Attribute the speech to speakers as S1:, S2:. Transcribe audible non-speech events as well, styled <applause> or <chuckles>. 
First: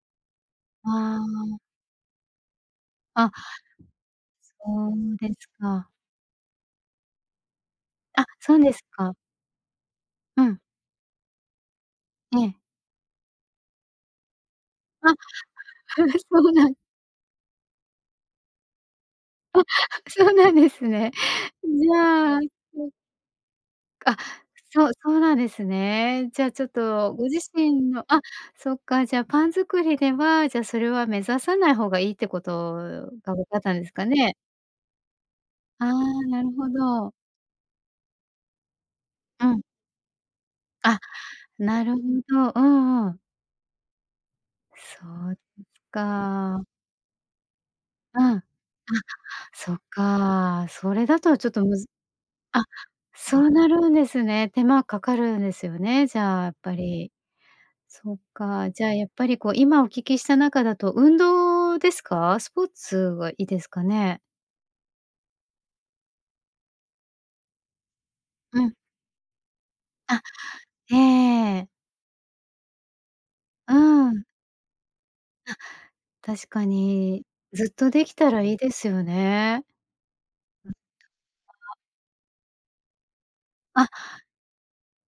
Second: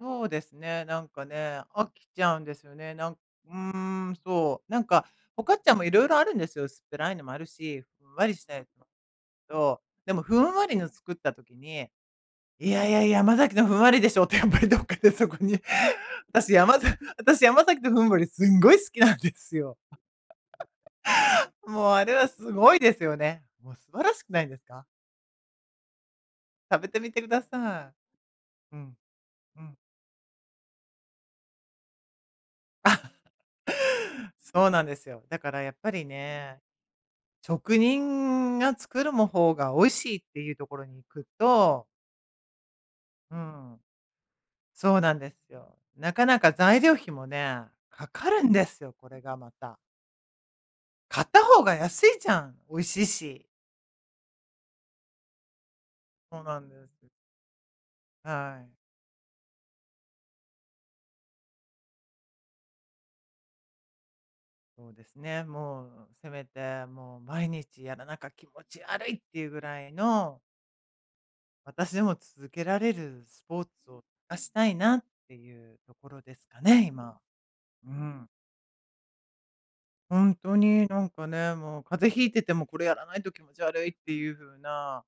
S1: そうですね。なん
S2: あ
S1: か
S2: あ。
S1: ね、飽きちゃうんですよね。なん
S2: あ、
S1: うーん、そう、なん
S2: そ
S1: か、
S2: うで
S1: フォ
S2: す
S1: カッチャも
S2: か。
S1: 色々あるんですよ、薄っぺらいのもあるし、ふん
S2: あ、
S1: わりし
S2: そ
S1: た
S2: う
S1: や
S2: です
S1: も。
S2: か。
S1: どう。でも、ふ
S2: う
S1: ん
S2: ん。
S1: わりの作った時に、
S2: ええ。
S1: いやいや、山崎のふんわりでしょって、やっぱりどっかで、
S2: あ。
S1: そこに。
S2: <unintelligible> <chuckles> そう
S1: 私や
S2: なん
S1: まざ私、山崎のふんわりすんごい好きなんです
S2: あ、
S1: よ。
S2: そうなんですね。ん、
S1: <chuckles> も
S2: じ
S1: う、あれは
S2: ゃあ、
S1: 凄い
S2: そう
S1: ですよね。もう素晴ら
S2: あ、
S1: しくないですか？
S2: そうそうなんですね。じゃあ、ちょっ
S1: 食べてみ
S2: と、
S1: て
S2: ご自
S1: 下
S2: 身
S1: さ
S2: のあ、そ
S1: い。う
S2: っ
S1: ん、
S2: か、じゃあ、パン
S1: うん。
S2: 作りでは、じゃ、それは目指さない方がいいって事
S1: <chuckles>
S2: が分かったんですかね？
S1: そうなんですよ。だから、やっ
S2: あ
S1: ぱ
S2: あ、
S1: り
S2: なる
S1: ね。
S2: ほど。
S1: 職人が作るも
S2: う
S1: 方
S2: ん。
S1: が、美味しいっていうところに
S2: あ、
S1: 行く
S2: な
S1: と
S2: るほど。うんうん。
S1: うん。そうなんで
S2: そうで
S1: すよ。
S2: す
S1: 中々
S2: か。
S1: 材料費もね、
S2: う
S1: 掛か
S2: ん、
S1: る
S2: あ、
S1: んですよ、これがま
S2: そ
S1: た。
S2: っか。それだ
S1: 買っ
S2: と、
S1: た
S2: ちょっ
S1: 方
S2: と、
S1: が
S2: むず
S1: 安いじゃん、
S2: あ、
S1: 美味しい
S2: そ
S1: し。
S2: うなるんですね。手間掛かるんですよね。じゃ
S1: そう
S2: あ、やっ
S1: なん
S2: ぱ
S1: です。
S2: り。そっ
S1: は
S2: か、
S1: い。
S2: じゃあ、やっぱり、こう今お聞きした中だと運動ですか？スポーツはいいですかね。
S1: そうですね、もうせめて、もう毎日やらなか気持
S2: うん。
S1: ち悪いって言うぐらい
S2: あ、
S1: の
S2: ええ。
S1: 私でも続けられるスポー
S2: うー
S1: ツを
S2: ん。
S1: あしたいなって
S2: あ、
S1: いうところです
S2: 確
S1: か
S2: か
S1: ね、今。
S2: に、ずっ
S1: う
S2: と出来
S1: ん。
S2: たらいいですよね。
S1: ほんと
S2: うん。
S1: に、なんかね。
S2: <unintelligible>
S1: もう風邪引いてても、これやらないと気持ち悪
S2: あ。
S1: いっていう風な